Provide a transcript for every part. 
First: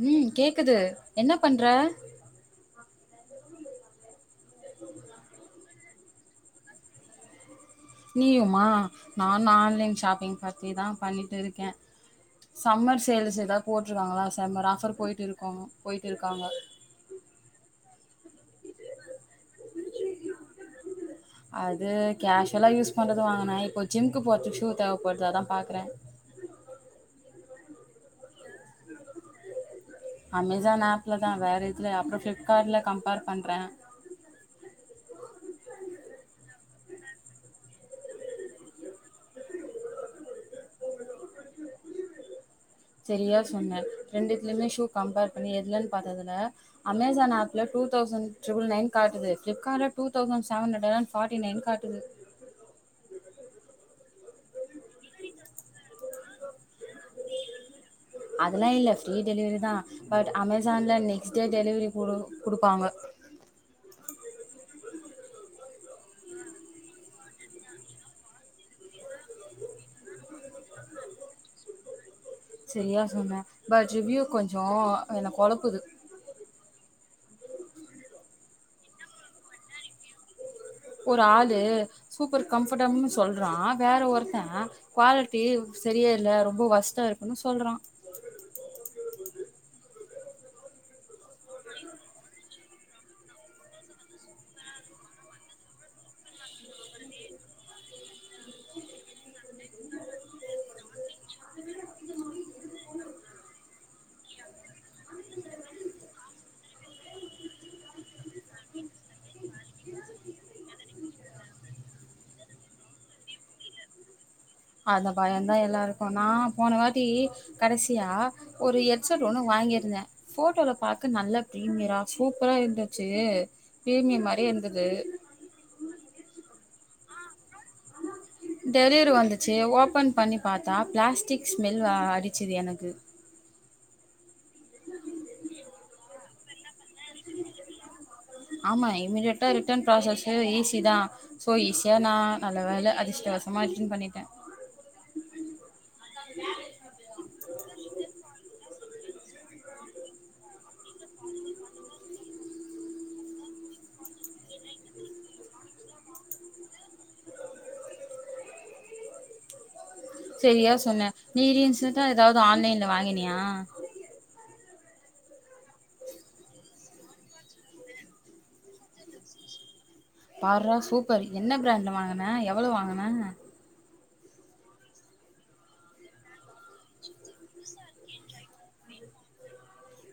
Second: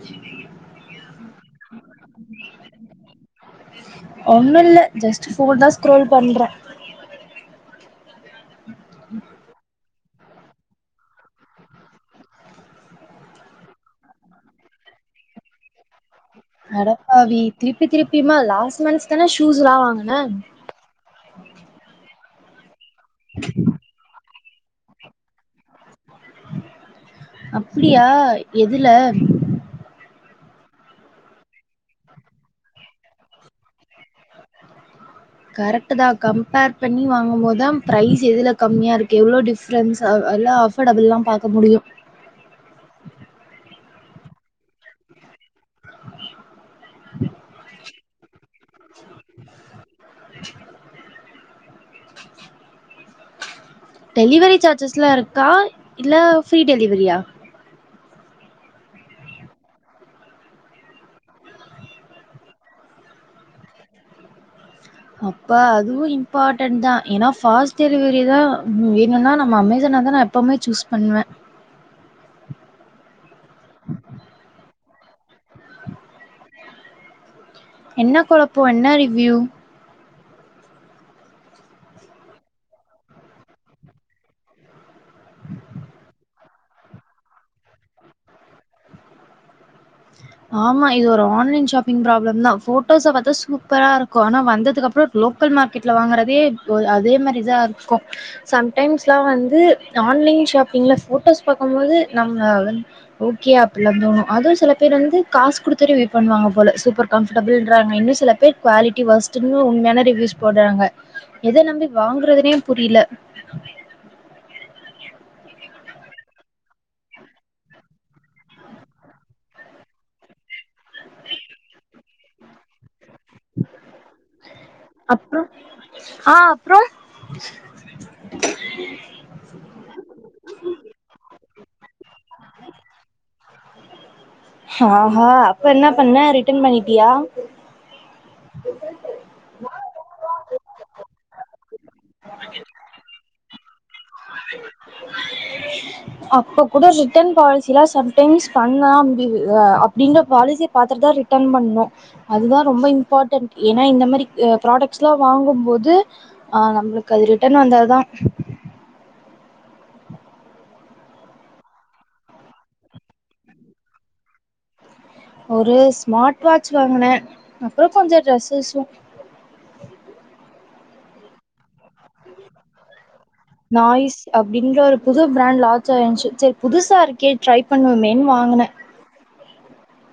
ம் கேக்குது என்ன பண்ற ஒண்ணு இல்ல ஜஸ்ட் ஃபோன் தா ஸ்கரோல் பண்றே நீயுமா நான ஆன்லைன் ஷாப்பிங் பத்திதா பண்ணிட்டு இருக்கே சம்மர் சேல்ஸ் ஏத போட்டிருக்காங்களா சம்மர் ஆஃபர் போயிட்டு இருக்கும் போயிட் அடப்பாவி திருப்பி திருப்பி த்தியமா லாஸ்ட் மந்த்ஸ் தான ஷூஸ்ல்லா வாங்கன கேஷ்யுவலா யூஸ் பண்றது வாங்கண்ணா இப்போ ஜிம்க்கு பது ஸ்சூ தேவப்படுது அதா பாக்குறே அப்டியா எதுல அமேசான் ஆப்லதா வேற எதுலய அப்றோ ஃப்ளிப்கார்ட்ல கம்பேர் பண்றே கரெக்ட் தா கம்பேர் பண்ணி வாங்கு போதுதா பிரைஸ் எதுல கம்மியா இருக்கு எவ்வளோ டிஃப்ரென்ஸ் ல்லாம் அஃபோர்டபுள்ல்லா பாக்க முடியு ரெண்டுத்துதுலயுமே ஷூ கம்பேர் பண்ணி எதுலன்னு பாத்ததுல அமேசான் ஆப்ல டூ தௌசண்ட் ரிபில் னைன் காட்டுது ஃபிப்க்கட்ல டூ தௌசண்ட் சென்ஹரண் ஃபட்டிநேயன் கா ட்டுது டெலிவரி சார்ஜஸ்லா இருக்கா இல்ல ஃப்ரீ டெலிவரியா அதெல்லா இல்ல ஃப்ரீ டெலிவரி தா பட் அமேசான்ல நெக்ஸ்ட் டே டெலிவரிடு குடு குடுப்பாங்க அப்பா அதுவும் இம்பார்ட்டன்ட் தா ஏனா பாஸ்ட் டெலிவரிதா வேணும்ன்னா நம்ம அமேசான தா நா எப்பவுமே சூஸ் பண்ணுவே செரியா சொன்ன பட் ரிவ்யூ கொஞ்சோ என்ன கொழப்புது என்ன கொழப்போ என்ன ரிவ்யூ ஒரு ஆளு சூப்பர் கம்ஃப்பட்டபுள்னு சொல்றா வேற ஒருத்த குவாலிட்டி செரியே இல்ல ரொம்ப ஒர்ஸ்ட்டா இருக்குன்னு சொல்றா ஆமா இது ஒரு ஆன்லைன் ஷாப்பிங் ப்ராப்ளம்தா போட்டோஸ பாத்தா சூப்பரா இருக்கு ஆனா வந்ததுக்கு அப்றோ லோக்கல் மார்க்கெட்ல வாங்கறதே ஒஅதே மாரிதா இருக்கு சம்டைம்ஸ்லா வந்து ஆன்லைன் ஷாப்பிங்ல போட்டோஸ் பாக்கும்போது நம்ம வந் ஓகே அப்டில்லா தோணு அதுவு சில பேர் வந்து காசுகுடுத்து ரிவியூ பண்ணுவாங்க போல, சூப்பர் கண்ஃடேபில்றாங்க இன்னு சில பேர் குவாலிடி ஒர்ஸ்ட்னு உண்மையான ரிவியூஸ் போட்றாங்க எத நம்பி வாங்கறதுனே புரில அந்த பயோந்தா எல்லாருக்கு, நா போனவாடி கடைசியா ஒரு ஹெட்செட் ஒண்ணு வாங்கியிருந்தே போட்டோல பாார்க நல்ல பிரீமியரா சூப்பரா இருந்து ச்சு பீரிமியம் மாரியே இருந்துது ச்சு டெலிவரி வந்துச்சு ஓபன் பண்ணி பாத்தா பிளாஸ்டிக் ஸ்மெல் ஆ அடிச்சுது எனக்கு ஹா ஹா அப்ப என்ன பண்ண ரிட்டன் பண்ணி ட்டியா டன் ப்ராஸ்சு ஈஸி தா சோ ஈஸியா நா நல்ல வேல அதிர்ஷ்டவசமா ரிட்டன் பண்ணிட்டே அப்ப கூட ரிட்டன் பாலிசிலா சம்டைம்ஸ் பண்ணா இ அ அப்டிங்கிற பாலிசிய பாத்துட்தா ரிட்டன் பண்ணு அதுதா ரொம்ப இம்பார்ட்டன்ட் ஏன்னா இந்த மாதிரி அ ப்ராடக்ட்ஸ்லா வாங்கும்போது ஆ நம்ளுக்கு அது ரிட்டன் வந்தாதா செரியா சொன்ன நீ ரின்ஸன்ட்டா ஏதாவுது ஆன்லைன்ல வாங்கினியா ஒரு ஸ்மார்ட் வாட்ச் வாங்குனே அப்புறோ கொஞ்ச ட்ரெஸ்ஸஸ்சு பார்றா சூப்பர் என்ன பிராண்ட்ல வாங்குன எவளோ வாங்குன ஆயிஸ் அப்டிங்க ஒரு புது பிராண்ட் லான்ச் ஆயிஞ்ச்சு சேர் புதுசா இருக்கே ட்ரை பண்ணுவமேன்னு வாங்குனே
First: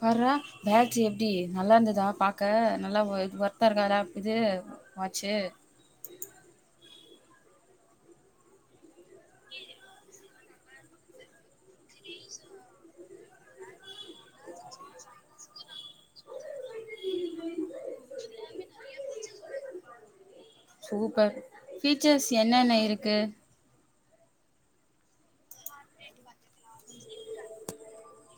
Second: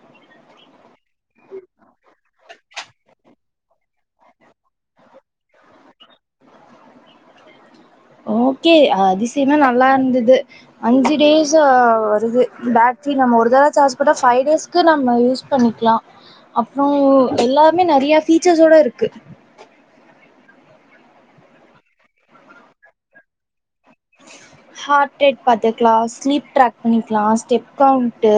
பார்றா பேட்ரி எப்டி நல்லாருந்துதா பாக்க நல்லா ஒ ஒர்த்தா இருக்காரா இது வாச்சு ஓக்கே அ அதிசயமா நல்லாருந்துது அஞ்சு டேசா வருது பேட்ரி நம்ம ஒரு தடவ சார்ஜ் போட்டா ஃபை டேஸ்க்கு நம்ம யூஸ் பண்ணிக்கிலா அப்றோ எல்லாமே நெறியா ஃபீச்சர்ஸோட இருக்கு சூப்பர் ஃபீச்சர்ஸ் என்னென்ன இருக்கு ஹார்ட்ரேட் பாத்துக்லா ஸ்லீப் ட்ராக் பண்ணிக்கிலா ஸ்டெப் கவுண்ட்டு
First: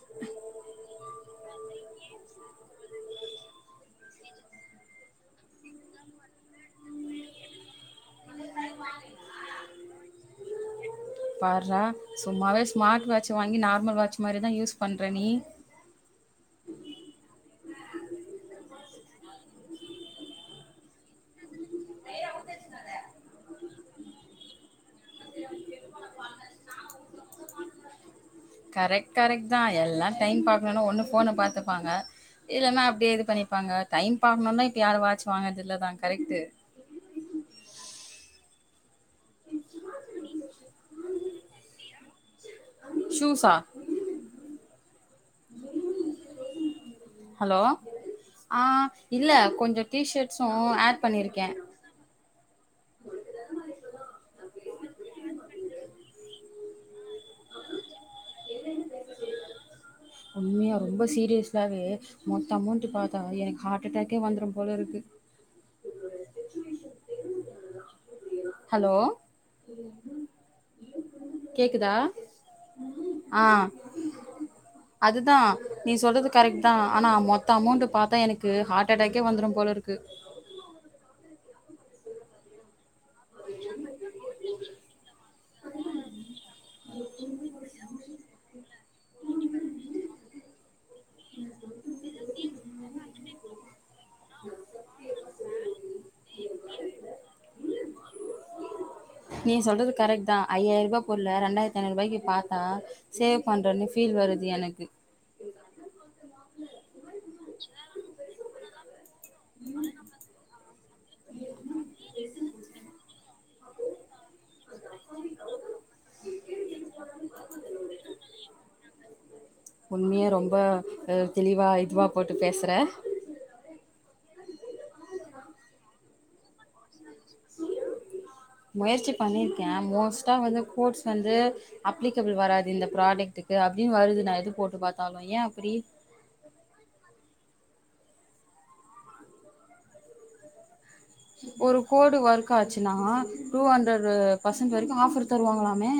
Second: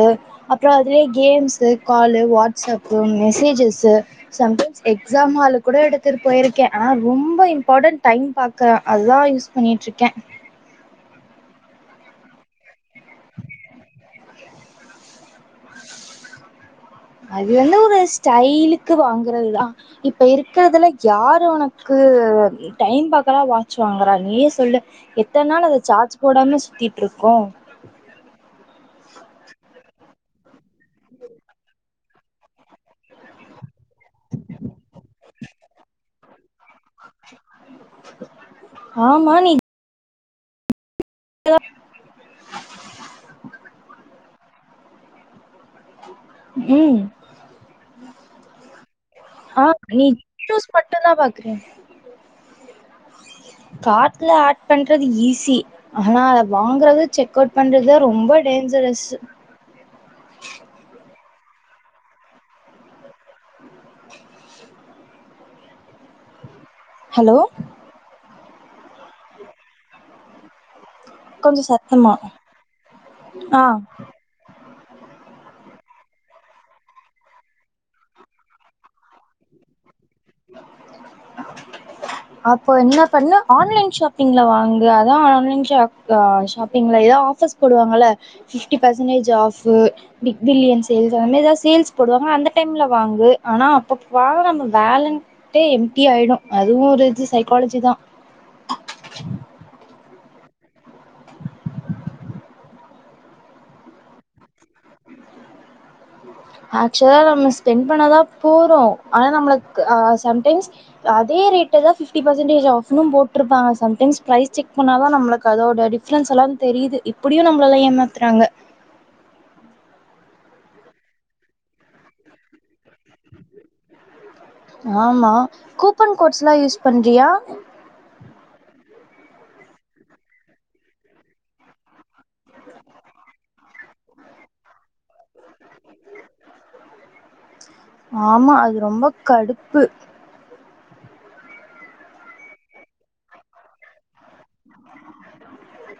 அப்றோ அதுலயே games call WhatsApp messages sometimes exam ஹாலுக் கூட எடுத்துட்டு போயிருக்கே ஆனா ரொம்ப இம்பார்ட்டன் டைம் பாக்க அதா யூஸ் பண்ணிட்ருக்கே பார்றா சும்மாவே ஸ்மார்ட் வாட்ச் வாங்கி நார்மல் வாட்ச் மாரிதா யூஸ் பண்ற நீ அது வந்து ஒரு ஸ்டையிலுக்கு வாங்குறதுதா இப்ப இருக்கறதுல யார் உனக் க்கு டைம் பாக்கலா வாட்ச் வாங்குற நீயே சொல்லு எத்தன் நாள் அத சார்ஜ் போடாம சுத்திட்ருக்கோ கரெக்ட் கரெக்ட் தான் எல்லா டைம் பாக்றனு ஒண்ணு ஃபோன பாத்துப்பாங்க இல்லனா அப்டியே இது பண்ணிப்பாங்க டைம் பாக்கணுன்னு இப்ப யாரு வாட்ச் வாங்கறதில்லதா கரெக் ட்டு ஆமா நீ க்குதா சூஸ்சா ம் ஹலோ ஆ இல்ல ஆ கொஞ்சோ நீ டீஷர்ட்ஸ்சு ஆட் பண்ணிருக்கே கார்ட்டுல ஆட் பண்றது ஈஸி ஆனா அத வாங்குறது செக் அவுட் பண்றதா ரொம்ப டேஞ்சரஸ் ஸ்ஸாவே ப மொத்த அமோண்ட்டு பாத்தா எனக் ஹார்ட்டடேக்கே வந்துரும் போல இருக்கு [inaudible] ஹலோ ஹலோ கொஞ்ச கேக்குதா சத்தமா ஆஹ அதுதா நீ சொல்றது கரெக்ட் தா அனா மொத்த அமௌண்டு பாத்தா எனக்கு ஹார்ட்டடேக்கே வந்துரும் போல இருக்கு அப்போ என்ன பண்ணு ஆன்லைன் ஷாப்பிங்ல வாங்கு அத்தா ஆன்லைன் ஷாப்ப ஷாப்பிங்ல எதே ஆஃபர்ஸ் போடுவாங்குல fifty percentage off big billion sales அந்த மாதி சேல்ஸ் போடுவாங்க அந்த டைம்ல வாங்கு அனா அப்பப்ப [unintelligible] வேலண்டே டி ஆயிடு அதுவு ஒரு இது சைக்காலஜி தா நீ சொல்றது கரெக்ட் தா ஐயாயிர ரூபா பொருள ரெண்டாயிரத்து ஐநூரூபாய்கு பாத்தா சேவ் பண்றேன்னு ஃபீல் வருது எனக்கு அக்ச்சுவல்லா நம்ம ஸ்பென்ட் பண்ணாதா போறோ ஆனா நம்மலுக் சம்டைம்ஸ் அதே ரேட்டதா ஃபிட்டி பெர்செண்டேஜ் ஆஃப்ன்னு போட்டுருப்பாங்க சம்டைம்ஸ் ப்றைஸ் செக் பண்ணாதா நம்மலுக்கு அதோட டிஃப்ரன்ஸ் எல்லா தெரியுது இப்படியு நம்ம எல்லா ஏமாத்துறாங்க உண்மையே ரொம்ப தெளிவா இதுவா போட்டு பேசுறே ஆமா கூப்பன் கோட்ஸ் எல்லா யூஸ் பண்றியா முயற்சி பண்ணிருக்கே மோஸ்ட்டா வந்து கோட்ஸ் வந்து அப்ளி அப்ளிகேபிள் வராது இந்த ப்ராடக்டுக்கு அ திடிர்னு வருது நா எது போட்டு பாத் த்தாலு ஏயா அப்படி ஆமா அது ரொம்ப கடுப்பு ஒரு கோடு ஒர்க் ஆச்சுன்னா டூ ஹண்ட்ரட் பர்சன்ட் வரைக்கும் ஆஃபர் தருவாங்களாமே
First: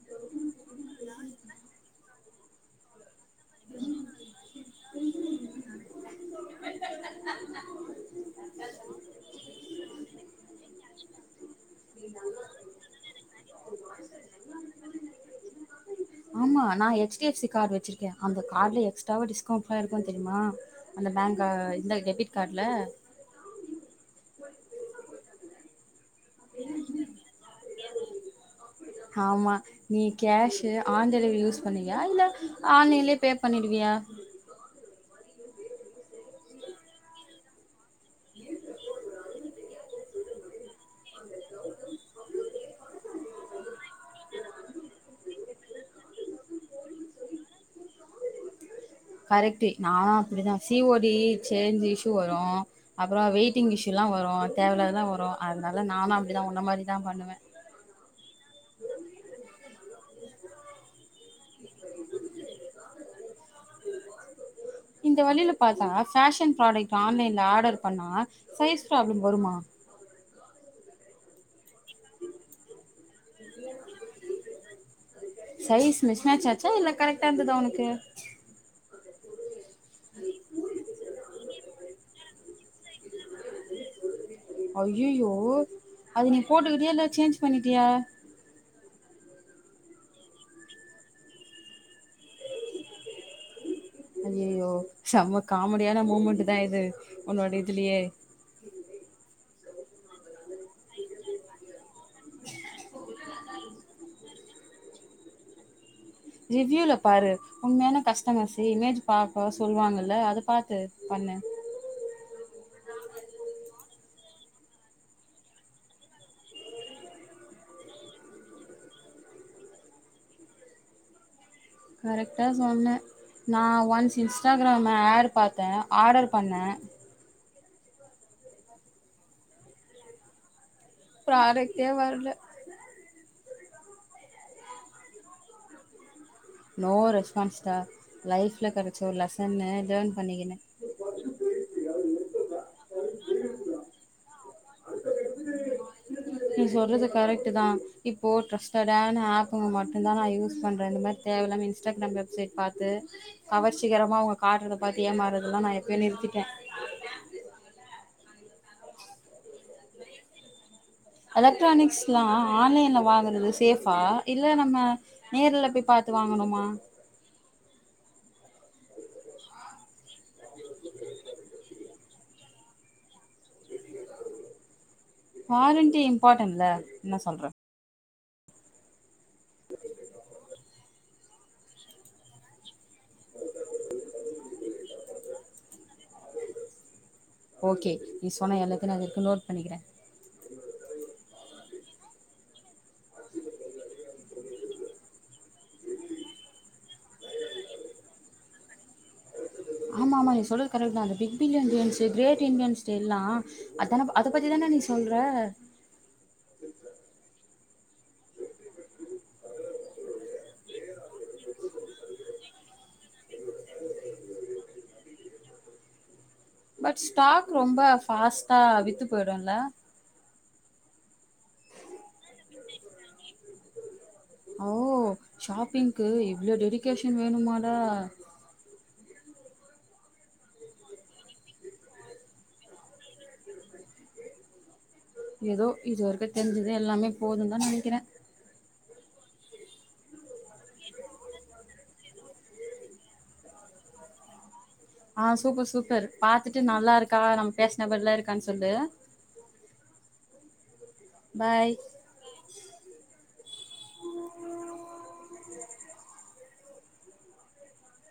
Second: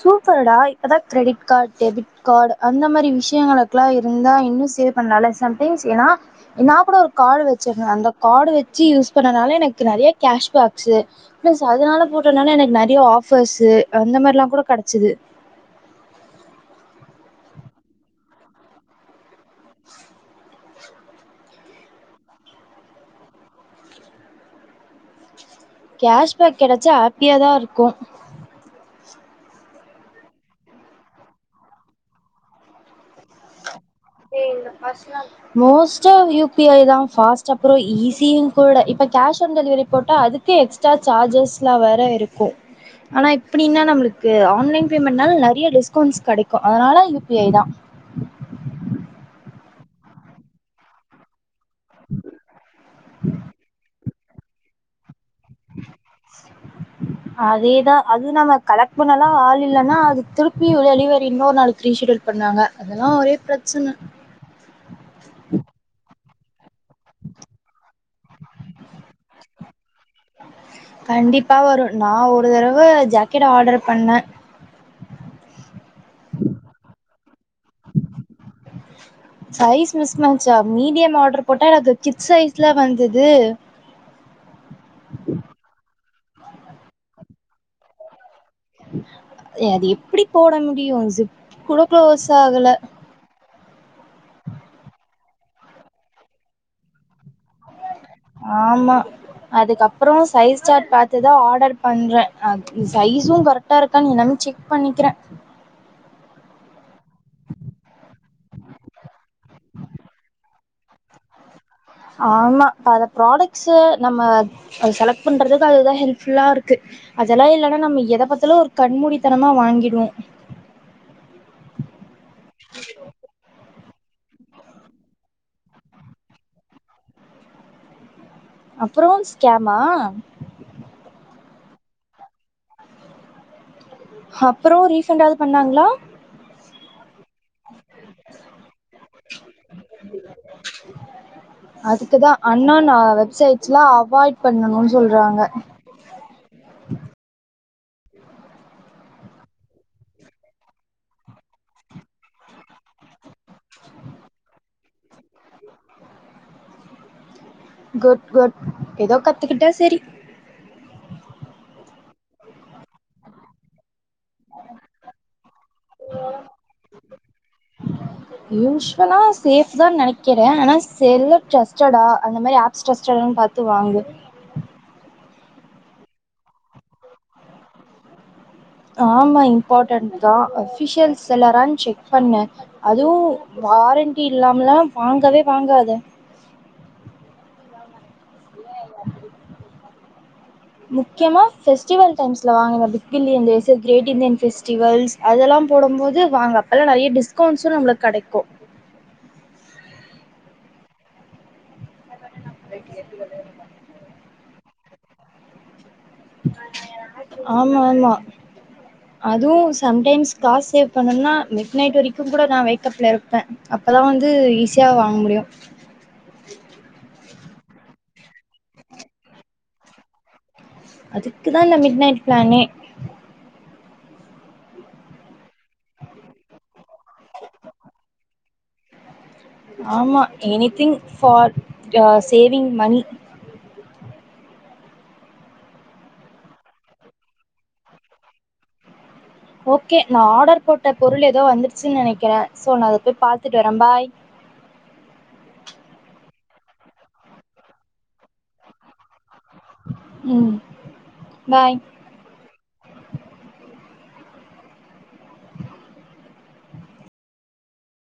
சூப்பர்டா அத்தா கிரெடிட் கார்டு டெபிட் கார்டு அந்த மாரி விஷ் விஷயங்கலுக்கெல்லா இருந்தா இன்னும் சேவ் பண்ணல இல்ல சம்டைம்ஸ் ஏன்னா நாகூட ஒரு கார்டு வெச்சிரு அந்த கார்டு வெச்சு யூஸ் பண்ணனால எனக்கு நெறைய கேஷ்பேக்ஸு பிளஸ் அதனால போட்டனால எனக்கு நெறையா ஆஃபர்ஸ்ஸு அந்த மாரிலா கெடச்சது H D F C card வெச்சிருக்கே அந்த கார்டுல எக்ஸ்டரவா டிஸ்கௌண்ட்டுலா இருக்கோ தெரியுமா அந்த பேங்க இந்த டெபிட் கார்டுல கேஷ்பேக் கிடைச்சா ஆஹப்பியாதா இருக்கோ ஆமா நீ கேஷ்சு ஆன் டெலிவரி யூஸ் பண்ணுவியா இல்ல ஆன்லைன்லயே பே பண்ணிடுவியா மோஸ்டா யூ பி ஐ தா ஃபாஸ்ட் அப்புறோ ஈசியும் கூட இப்ப கேஷ் ஆன் டெலிவரி போட்ட அதுக்கே எக்ஸ்ட்ரா சார்ஜெஸ்லா வேற இருக்கூ ஆன இப்டினா நமளுக்கு ஆன்லைன் பேமெண்ட்னால நெறைய டிஸ்கவுண்ட்ஸ் கெடைக்கோ அதுனால யூ பி ஐ தா கரெக்ட் நானு அப்டிதா C O D change issue வரோ அப்புறோ வெயிட்டிங் இஷு ல்லா வரோ தேவல்லாதெல்லா வரோ அதனால நானும் அப்டிதா உன்ன மாரி தா பண்ணுவே அதேதா அது நம்ம கலெக்ட் பண்ணல்லா ஆள் இல்லன்னா அது திருப்பி டெலிவரி இன்னொரு நாளைக்கு ரீசெட்யூல் பண்ணாங்க அதெல்லா ஒரே பிரச்சன இந்த வழியில பார்த்தா ஃபேஷன் ப்ராடக்ட் ஆன்லைன்ல ஆர்டர் பண்ணா சைஸ் பிராப்ளம் வருமா கண்டிப்பா வரும் நா ஒரு தடவ ஜாக்கெட் ஆர்டர் பண்ணே சைஸ் மிஸ் மேட்ச் ஆச்சா இல்ல கரெக்டா இருந்ததா உனக்கு சைஸ் மிஸ் மேச்சா மீடியம் ஆர்டர் போட்டா எனக்கு கிட்ஸ் சைஸ்ல வந்தது அய்யோயோ அது நீ போட்டுக்கிட்டியா இல்ல சேஞ்ச் பண்ணிட்டியா அது எப்படி போட முடியும் சிப் கூட குளோஸ் ஆகல அஐயயோ செம்ம காமெடியான மூமெண்ட் தான் இது உன்னோட இதுலயே ஆமா அதுக்கப்புறோ சைஸ் சாட் பத்துதான் ஆர்டர் பண்றேன் அ சைஸும் கரெக்டா இருக்கான்னு எல்லாமே செக் பண்ணிக்கிறேன் ரிவ்யூல பாரு உண்மையான கஸ்டமர்ஸ்ஸு இமேஜ் பாக்க சொல்லுவாங்கல்ல அது பாத்து பண்ணு ஆமா இப்ப அத ப்ராடக்ட்ஸ்ஸு நம்ம செலக்ட் பண்றதுக்கு அதுதான் ஹெல்ப் ஃபுல்லா இருக்கு அதெல்லா இல்லன்னா நம்ம எதை பத்தாலும் ஒரு கண்மூடித்தனமா வாங்கிடுவோம் கரெக்டா சொன்னேன் நான் ஒன்ஸ் இன்ஸ்டாகிரம் ஆட்ட் பாத்தேன் ஆர்டர் பண்ணேன் அப்புறோ ஸ்கேமா புரொடக்டே வரல அப்புறோ ரீசென்ட் ஆவது பண்ணாங்களா நோ ரெஸ் பான்ஸ்ட்டா லைஃப்ல கெடைச்ச ஒரு லெசன்னு டேர்ன் பண்ணிக்கிட்டேன் அண்ணா நான் வெப்சைட்ஸ்லா அவாய்ட் பண்ணனுன்னு சொல்றாங்க நீ சொல்றது கரெட்டு தான் இப்போ ட்ரஸ்ட்டடான ஆப்புங்க மட்டும் தான் நான் யூஸ் பண்றேன் இந்த மாரி தேவை இல்லாமை இன்ஸ்டாகிராம் வெப்சைட் பார்த்து கவர்ச்சிகரமா அவுங்க காட்டுறத பார்த்து ஏமாறுறது எல்லாம் நான் எப்பயோ நிறுத்திட்டே குட் குட் எதோ கத்துக்கிட்டா செரி எலக்ட்ரானிக்ஸ்லா அஹ் ஆன்லையே ஆன்லைன்ல வாங்கறது சேஃபா இல்லை நம்ம நேர்ருல போய் பாத்து வாங்கணுமா யூஸ்வலா சேஃப் தா நெனைக்கே [unintelligible] ஆனா செல்ல டிரஸ்ட்டடா அந்த மாரி ஆட்- இன்ட்ரஸ்டடானு பாத்து வாங்கு வாரண்ட்டி இம்பார்ட்டன்ல என்ன சொல்ற ஆமா இம்பார்ட்டன்ட்டு தான் அஃபிஷியல் செல்லரானு செக் பண்ணு அதுவும் வாரண்ட்டி இல்லாமலாம் வாங்கவே வாங்காத ஓகே ஈசி இப்போ நான் எல்லாத்தையும் நான் இக்குனோர் பண்ணிக்ருக்கிறே முக்கியமா ஃபெஸ்டிவல் டைம்ஸ்ல வாங்க பிக்பில்லியன் கிரேட் இந்தியன் ஃபெஸ்டிவல்ஸ் அதெல்லாம் போடும் போது வாங்க அப்பல்லாம் நெறைய டிஸ்கவுண்ட்ஸும் நம்பளுக்கு கெடைக்கோ ஆமா ஆமா நீ சொல்லுறது கரெக்ட் தான் அந்த big billion days the great Indian ஸ்டெல்னா அதானப் அதை பத்தி தான நீ சொல்ற ஆமா ஆமா அதுவும் சம்டைம்ஸ் காசு சேவ் பண்ணணும்னா மிட் நைட்டு வரைக்கும் கூட நா வேக்கப்ல இருப்ப அப்பதா வந்து ஈஸியா வாங்க முடியும் பட் ஸ்டாக் ரொம்ப ஃபாஸ்ட்டா வித்து போய்டுல அதுக்குதா இந்த மிட் நைட் பிளானே ஓ ஷாப்பிங்க்கு இவ்ளோ டெடிகேஷன் வேணுமாடா ஆமா anything for ah saving money ஏதோ இதுவரைக்கு தெரிஞ்சது எல்லாமே போதும்ன்னு தா நெனைக்கிற ஓகே நா ஆர்டர் போட்ட பொருள் ஏதோ வந்துருச்சுன்னு நெனைக்கிற சோ நா அத போய் பாத்துட்டு வர பாய் அஹ் சூப்பர் சூப்பர் பாத்துட்டு நல்லா இருக்கா நம்ம பேசுனபடிலாம் இருக்கா கான் சொல்லு ம் பாய்